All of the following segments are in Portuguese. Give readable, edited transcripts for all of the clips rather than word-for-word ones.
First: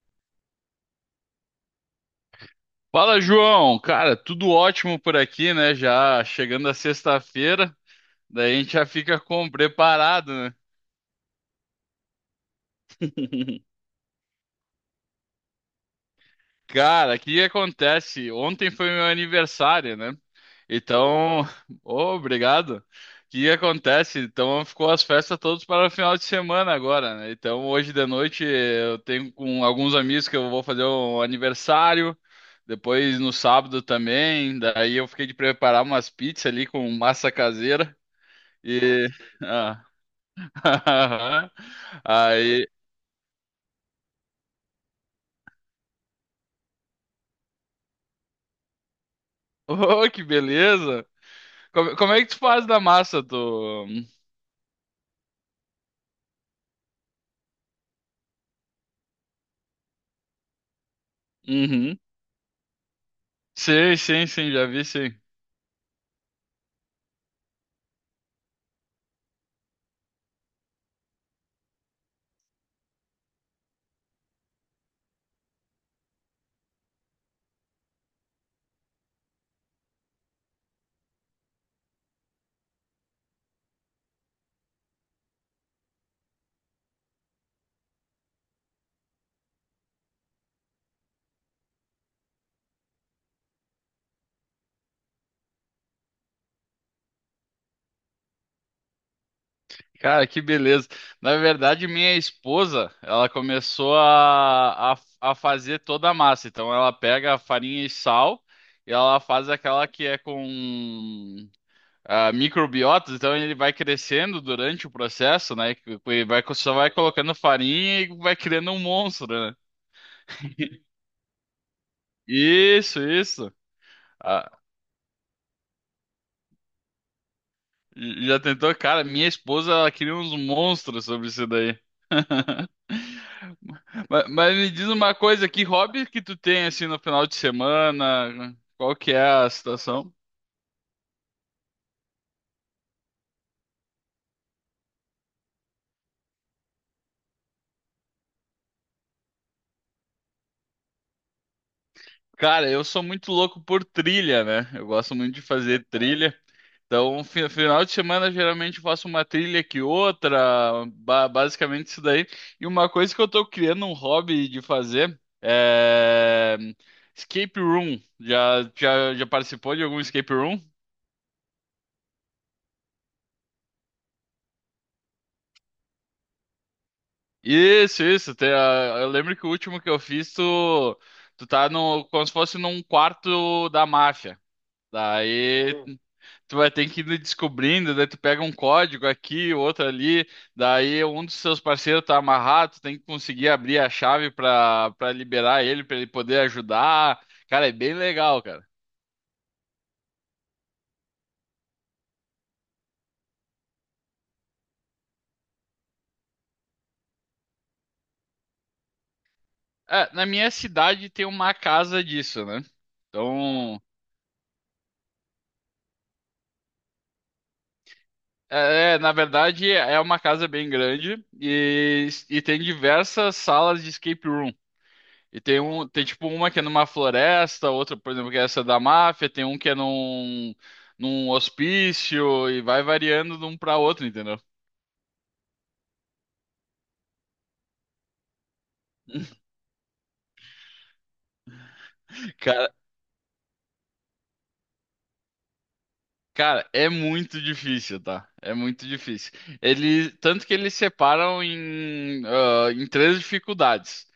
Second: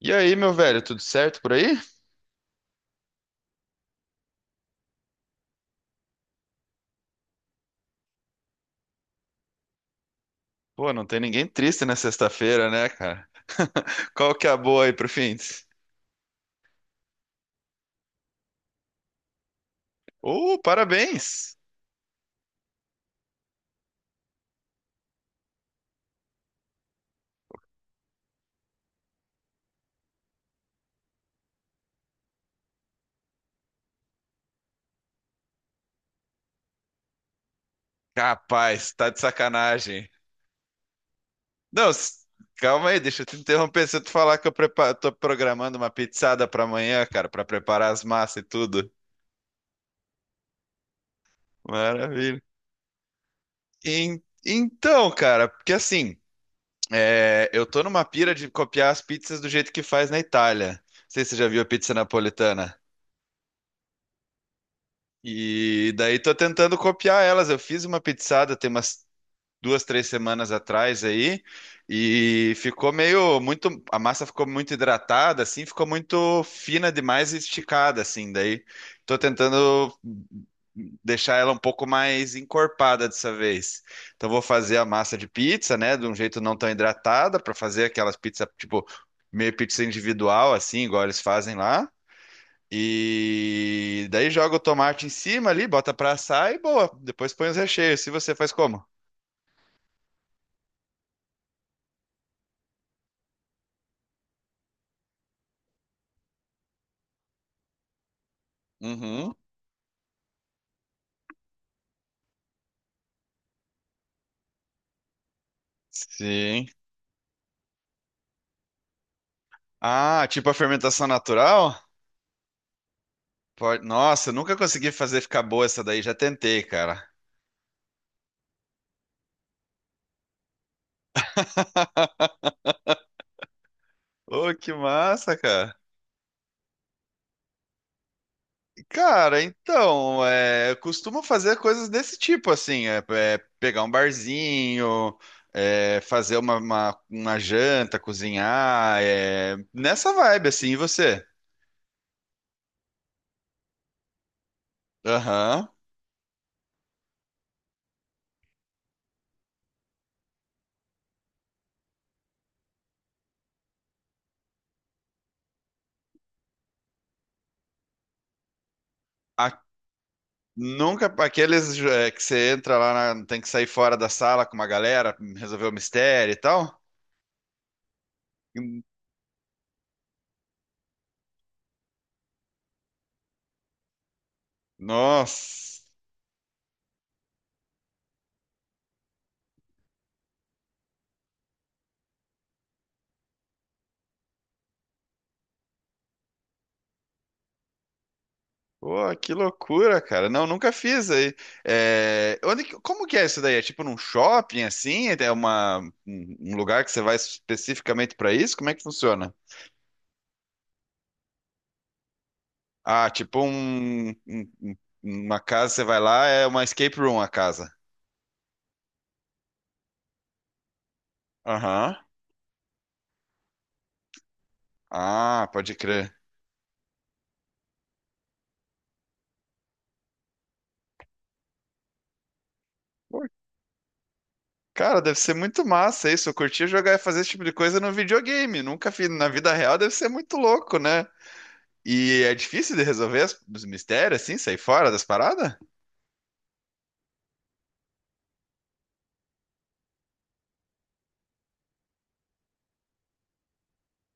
E aí, meu velho, tudo certo por aí? Fala, João. Cara, tudo ótimo por aqui, né? Já chegando a sexta-feira, daí a gente já fica com preparado, né? Pô, não tem ninguém triste na sexta-feira, né, cara? Qual que é a boa aí pro fim? Cara, o que acontece? Ontem foi meu aniversário, né? Então, Parabéns! ô, obrigado. O que acontece? Então, ficou as festas todas para o final de semana agora, né? Então, hoje de noite eu tenho com alguns amigos que eu vou fazer um aniversário. Depois no sábado também. Daí eu fiquei de preparar umas pizzas ali com massa caseira. Capaz, E. tá de Ah. sacanagem. Não, Aí. calma aí, deixa eu te interromper. Se eu te falar que eu tô programando uma pizzada pra amanhã, cara, pra preparar as massas e tudo. Oh, que beleza! Como é que tu Maravilha. faz da massa do. Então, cara, porque assim, eu tô numa pira de copiar as pizzas do jeito que faz na Itália. Não sei se você já viu a pizza Uhum. napolitana. Sim, sim, sim, já vi, sim. E daí tô tentando copiar elas. Eu fiz uma pizzada tem umas 2, 3 semanas atrás aí e ficou meio muito, a massa ficou muito hidratada assim, ficou muito fina demais e esticada assim. Daí tô tentando deixar ela um pouco mais encorpada dessa vez. Então vou fazer a massa de pizza, né, de um jeito não tão hidratada para fazer aquelas pizzas tipo meio pizza individual assim, igual eles fazem lá. E daí joga o tomate em cima ali, bota pra assar e boa. Depois põe os recheios. Se você faz como? Cara, que beleza. Na verdade, minha esposa, ela começou a fazer toda a massa. Então, ela pega a farinha e sal e ela Uhum. faz aquela que é com microbiotas. Então, ele vai crescendo durante o processo, né? E vai, Sim. só vai colocando farinha e vai criando um monstro, né? Ah, tipo a fermentação natural? Isso, isso. Nossa, eu Ah, nunca consegui fazer ficar boa essa daí, já tentei, cara. Já tentou? Cara, minha esposa, ela queria uns monstros sobre isso daí. Mas, Ô, mas me que diz uma massa, coisa, que cara. hobby que tu tem, assim, no final de semana? Qual que é Cara, a situação? então, eu costumo fazer coisas desse tipo, assim, pegar um barzinho, fazer uma janta, cozinhar, nessa vibe, assim, e você? Cara, eu sou muito louco por trilha, né? Eu gosto muito de Aham. fazer trilha. Então, um final de semana, geralmente eu faço uma trilha que outra, basicamente isso daí. E uma coisa que eu tô criando um hobby de fazer é escape room. Já participou de algum escape room? Nunca, aqueles é, que você entra lá, tem que sair fora da sala com uma galera, resolver o mistério e tal. Isso, isso. Eu lembro que o último que eu fiz, tu tá no, como se fosse num quarto da máfia. Daí Nossa, tu vai ter que ir descobrindo, daí tu pega um código aqui, outro ali, daí um dos seus parceiros tá amarrado, tu tem que conseguir abrir a chave pra liberar ele, pra ele poder ajudar. Cara, é bem legal, cara. pô, que loucura, cara. Não, nunca fiz aí. É, onde, como que é isso daí? É tipo num shopping assim? É uma, um lugar que você vai especificamente pra isso? Como é que funciona? É, na minha cidade tem uma casa disso, né? Ah, tipo Então, um- uma casa, você vai lá, é uma escape room a casa. é, na verdade, é uma casa bem grande Aham. e tem diversas salas de escape room. E Ah, pode tem crer. tipo uma que é numa floresta, outra, por exemplo, que é essa da máfia, tem um que é num hospício e vai variando de um pra outro, entendeu? Cara, deve ser muito massa isso. Eu curtia jogar e fazer esse tipo de coisa no videogame. Nunca fiz na vida real, deve ser muito louco, né? E é Cara, difícil de resolver os mistérios, assim, sair fora das paradas? Cara, é muito difícil, tá? É muito difícil. Tanto que eles separam em três dificuldades.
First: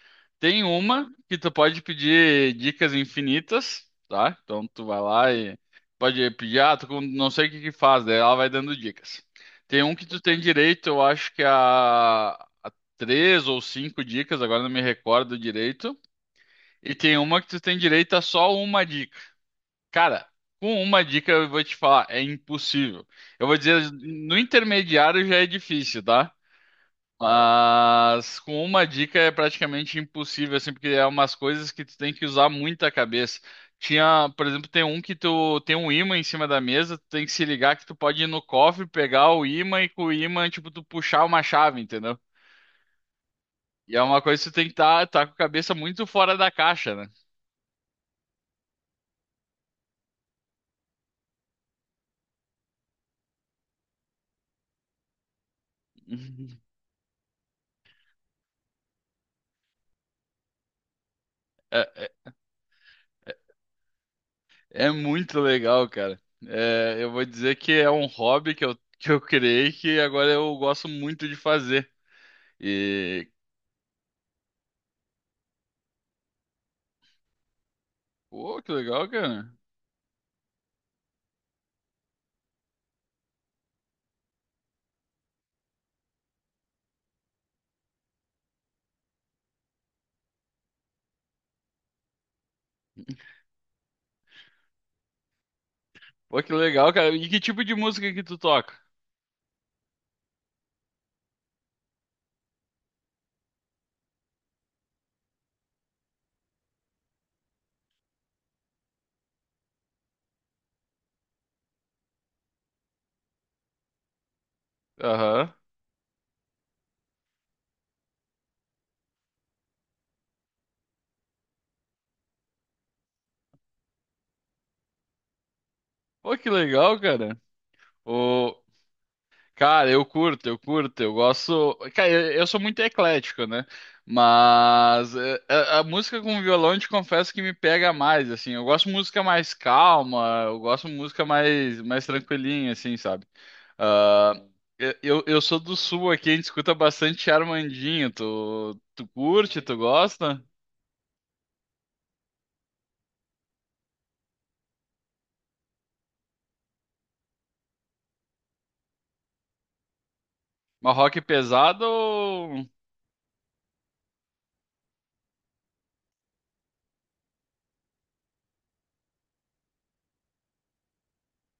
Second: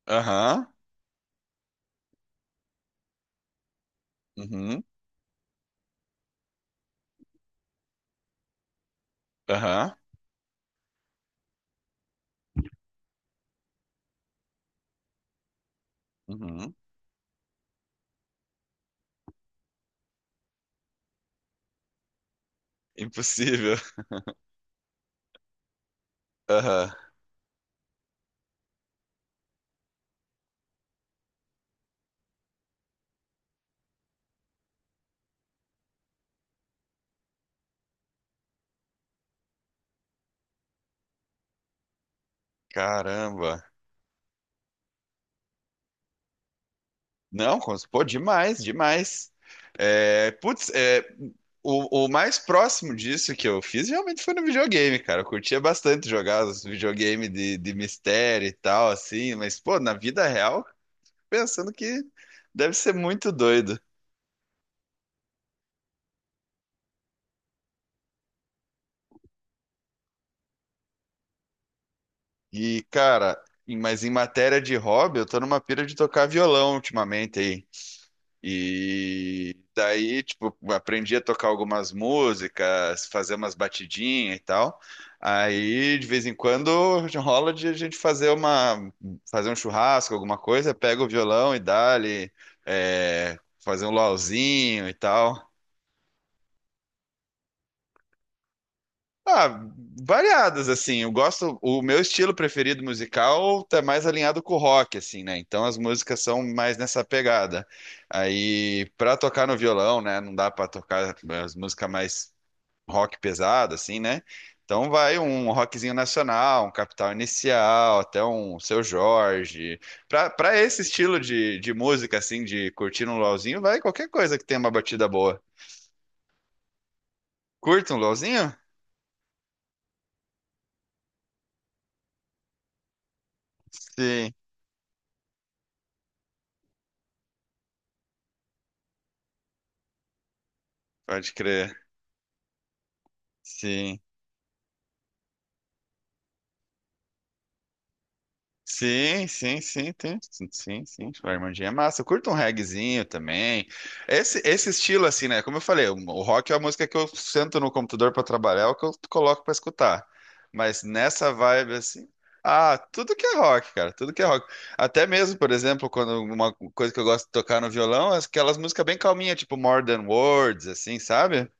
Tem Aham, uma que tu pode pedir dicas infinitas, tá? Então uhum, tu vai lá e pode pedir, não sei o que que faz, daí ela vai dando dicas. Tem aham, um que tu tem direito, eu acho que é a três ou cinco dicas, agora não me recordo direito. uhum. E tem uma que tu tem direito a só uma dica. Cara, com uma dica eu vou te falar, é impossível. Eu vou Impossível. dizer, no intermediário já é difícil, tá? Aham. Mas com uma dica é praticamente impossível, assim, porque é umas coisas que tu tem que usar muita cabeça. Tinha, por exemplo, tem um que tu tem um ímã em cima da mesa, tu tem que se ligar que tu pode ir no cofre, pegar o ímã e com o ímã, tipo, tu puxar uma chave, entendeu? Caramba. E é uma coisa que tu tem que tá com a cabeça muito fora da caixa, né? Não, pô, demais, demais. É, putz, é, o mais próximo disso que eu fiz realmente foi no videogame, cara. Eu curtia bastante jogar os videogames de mistério e tal, assim, mas, pô, na vida real. Pensando que deve ser muito doido. É muito legal, cara. É, eu vou dizer que é um hobby que eu criei que agora eu gosto muito de fazer. E, E. cara, mas em matéria de hobby, eu tô numa pira de tocar violão ultimamente aí. Pô, que legal, cara. E daí, tipo, aprendi a tocar algumas músicas, fazer umas batidinhas e tal. Aí, de vez em quando, rola de a gente fazer uma, fazer um churrasco, alguma coisa, pega o violão e dá-lhe, é, fazer um luauzinho e tal. Pô, que legal, cara. E que tipo de música que tu toca? Ah, variadas, assim. Eu gosto. O meu estilo preferido musical tá mais alinhado com o rock, assim, né? Então as músicas são mais nessa pegada. Aí, pra tocar no violão, né? Não dá pra tocar as músicas mais rock pesado, assim, né? Então vai um Aham. rockzinho nacional, um Capital Inicial, até um Seu Jorge. Pra esse estilo de música, assim, de curtir um LOLzinho, vai qualquer coisa que tenha uma batida boa. Pô, que legal, cara. Curta um Ô, LOLzinho? cara, eu curto, eu gosto. Cara, eu sou muito eclético, né? Sim, Mas é, a música com violão, eu te confesso que me pega mais, assim. Eu gosto de música mais calma, eu gosto de música pode crer. mais tranquilinha, assim, sabe? Sim. Ah, eu sou do sul aqui, a gente escuta bastante Armandinho. Tu Sim, sim, curte, tu sim, tem. gosta? Sim, sim, sim. O Armandinho é massa. Eu curto um reggaezinho também. Esse estilo, assim, né? Como eu falei, o rock é a música que eu sento no computador para trabalhar, é o que eu coloco para escutar. Mas Mas rock nessa vibe, pesado? assim. Ah, tudo que é rock, cara, tudo que é rock. Até mesmo, por exemplo, quando uma coisa que eu gosto de tocar no violão é aquelas músicas bem calminhas, tipo More Than Words, assim, sabe?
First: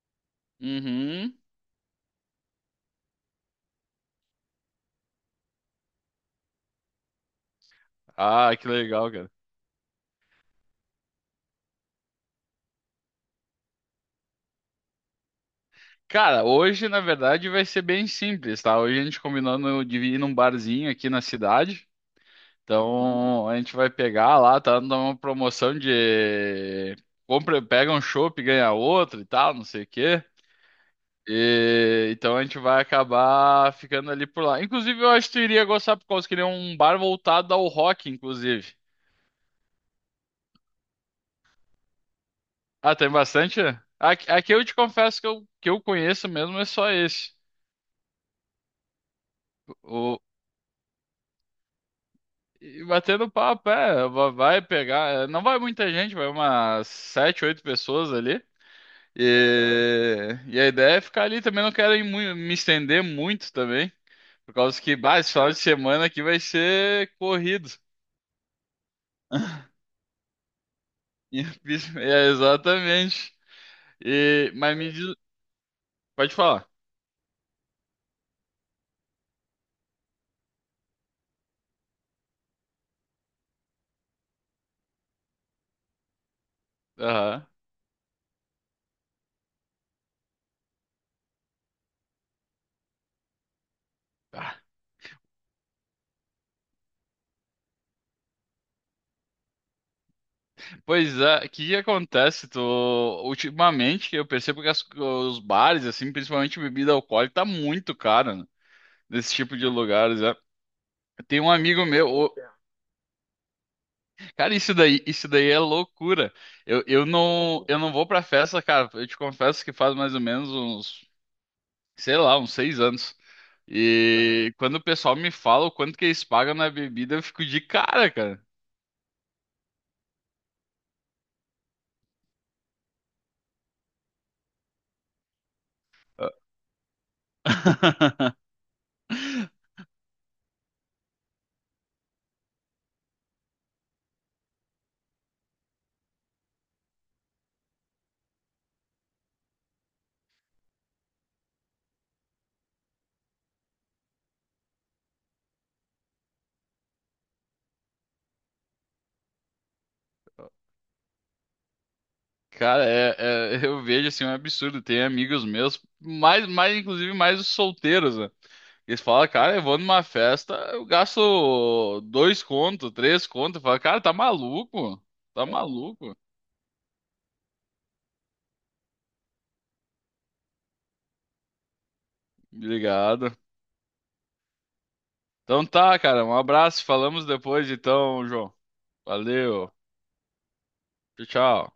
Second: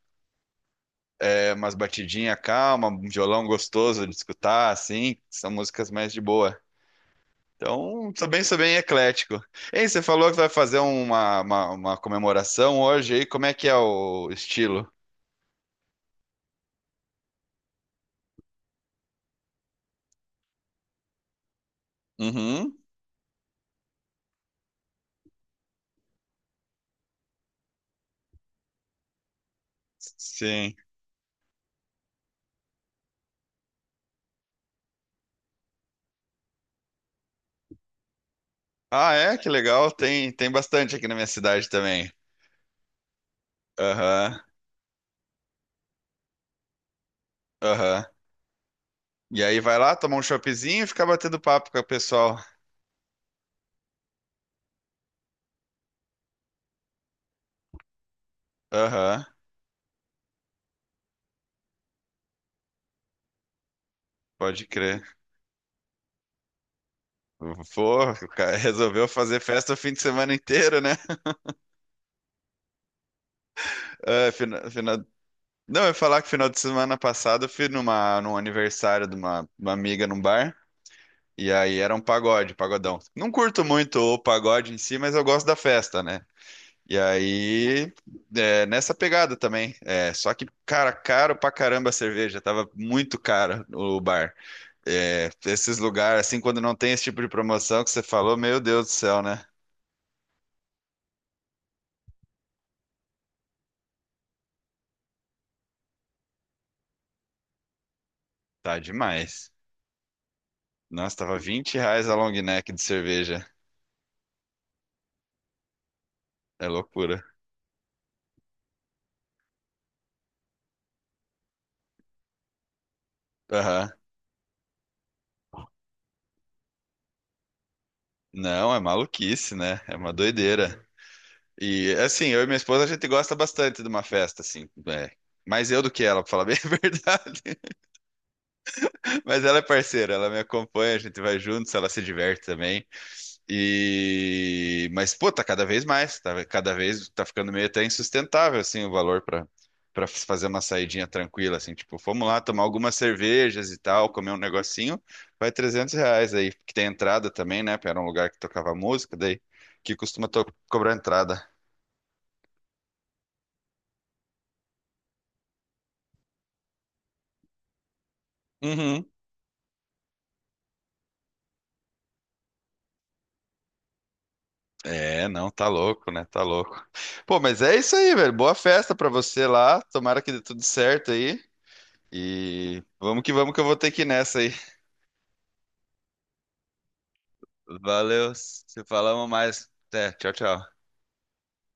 Uhum. É umas batidinhas calma, um violão gostoso de escutar, assim, são músicas mais de boa. Então, Ah, sou que bem legal, cara. eclético. Ei, você falou que vai fazer uma comemoração hoje aí. Como é que é o estilo? Cara, hoje na verdade vai ser bem simples, tá? Hoje a gente combinando de ir num barzinho aqui na cidade. Uhum. Então a gente vai pegar lá, tá dando uma promoção de compra, pega um chopp e ganha outro e tal, não sei o quê. Sim. E, então a gente vai acabar ficando ali por lá. Inclusive, eu acho que tu iria gostar por causa que ele é um bar voltado ao rock, inclusive. Ah, é? Que legal. Tem, tem bastante aqui na minha cidade também. Ah, tem bastante? Aqui, Aham, aqui eu te confesso que eu conheço mesmo é só esse. aham. E aí vai lá tomar um choppzinho e ficar batendo papo com o pessoal. E batendo papo, é, vai pegar, é, não vai muita gente, vai umas sete, oito pessoas ali. Aham, E a ideia é ficar ali também, não quero ir me estender muito também, por pode causa que, crer. bah, esse final de semana aqui vai ser corrido. Pô, o cara resolveu fazer festa o fim de semana inteiro, né? É, exatamente. É, E, fina- mas me fina- diz, Não, eu ia falar que pode final de falar. semana passado eu fui numa, num aniversário de uma amiga num bar. E aí era um pagode, pagodão. Não curto muito o pagode em si, mas eu gosto da festa, né? E Aham. aí, é, nessa pegada também. É, só que, cara, caro pra caramba a cerveja. Tava muito cara o bar. Ah. É, esses lugares, assim, quando não tem esse tipo de promoção que você falou, meu Deus do céu, né? Pois é, o que que acontece? Ultimamente eu percebo que os bares, assim, principalmente bebida alcoólica, tá muito caro, Tá desse demais. tipo de lugares, é. Nossa, tava Tem um 20 amigo meu, reais a long neck de cerveja. cara, isso daí é loucura. É Eu, eu loucura. não, eu não vou pra festa, cara. Eu te confesso que faz mais ou menos uns, sei lá, uns 6 anos. Aham. E quando o pessoal me fala o quanto que eles pagam na bebida, eu fico de cara, cara. Não, é maluquice, né? É uma doideira. E assim, eu e minha esposa a gente gosta bastante de uma festa, assim, é. Mais eu do que ela, pra falar bem a verdade. Mas ela é parceira, ela me acompanha, a gente vai juntos, ela se diverte também. E mas pô, tá cada vez mais, tá cada vez tá ficando meio até insustentável assim o valor pra para fazer uma saidinha tranquila assim, tipo, fomos lá tomar algumas cervejas e tal, comer um negocinho, vai R$ 300 aí, que tem entrada também, né? Era um lugar que tocava música, daí que costuma cobrar entrada. Cara, eu vejo assim um absurdo. Tem amigos meus, mais inclusive mais os solteiros, né? Eles Uhum. falam, cara, eu vou numa festa, eu gasto dois conto, três conto. Fala, cara, tá maluco? É, Tá não, tá louco, maluco? né? Tá louco. Pô, mas é isso aí, velho. Boa festa pra você lá. Tomara que dê tudo certo aí. E Obrigado. Vamos que eu vou ter que ir nessa aí. Então tá, cara, um abraço. Falamos depois, então, Valeu, João. se falamos mais. Valeu. Até, tchau, tchau. Tchau, tchau.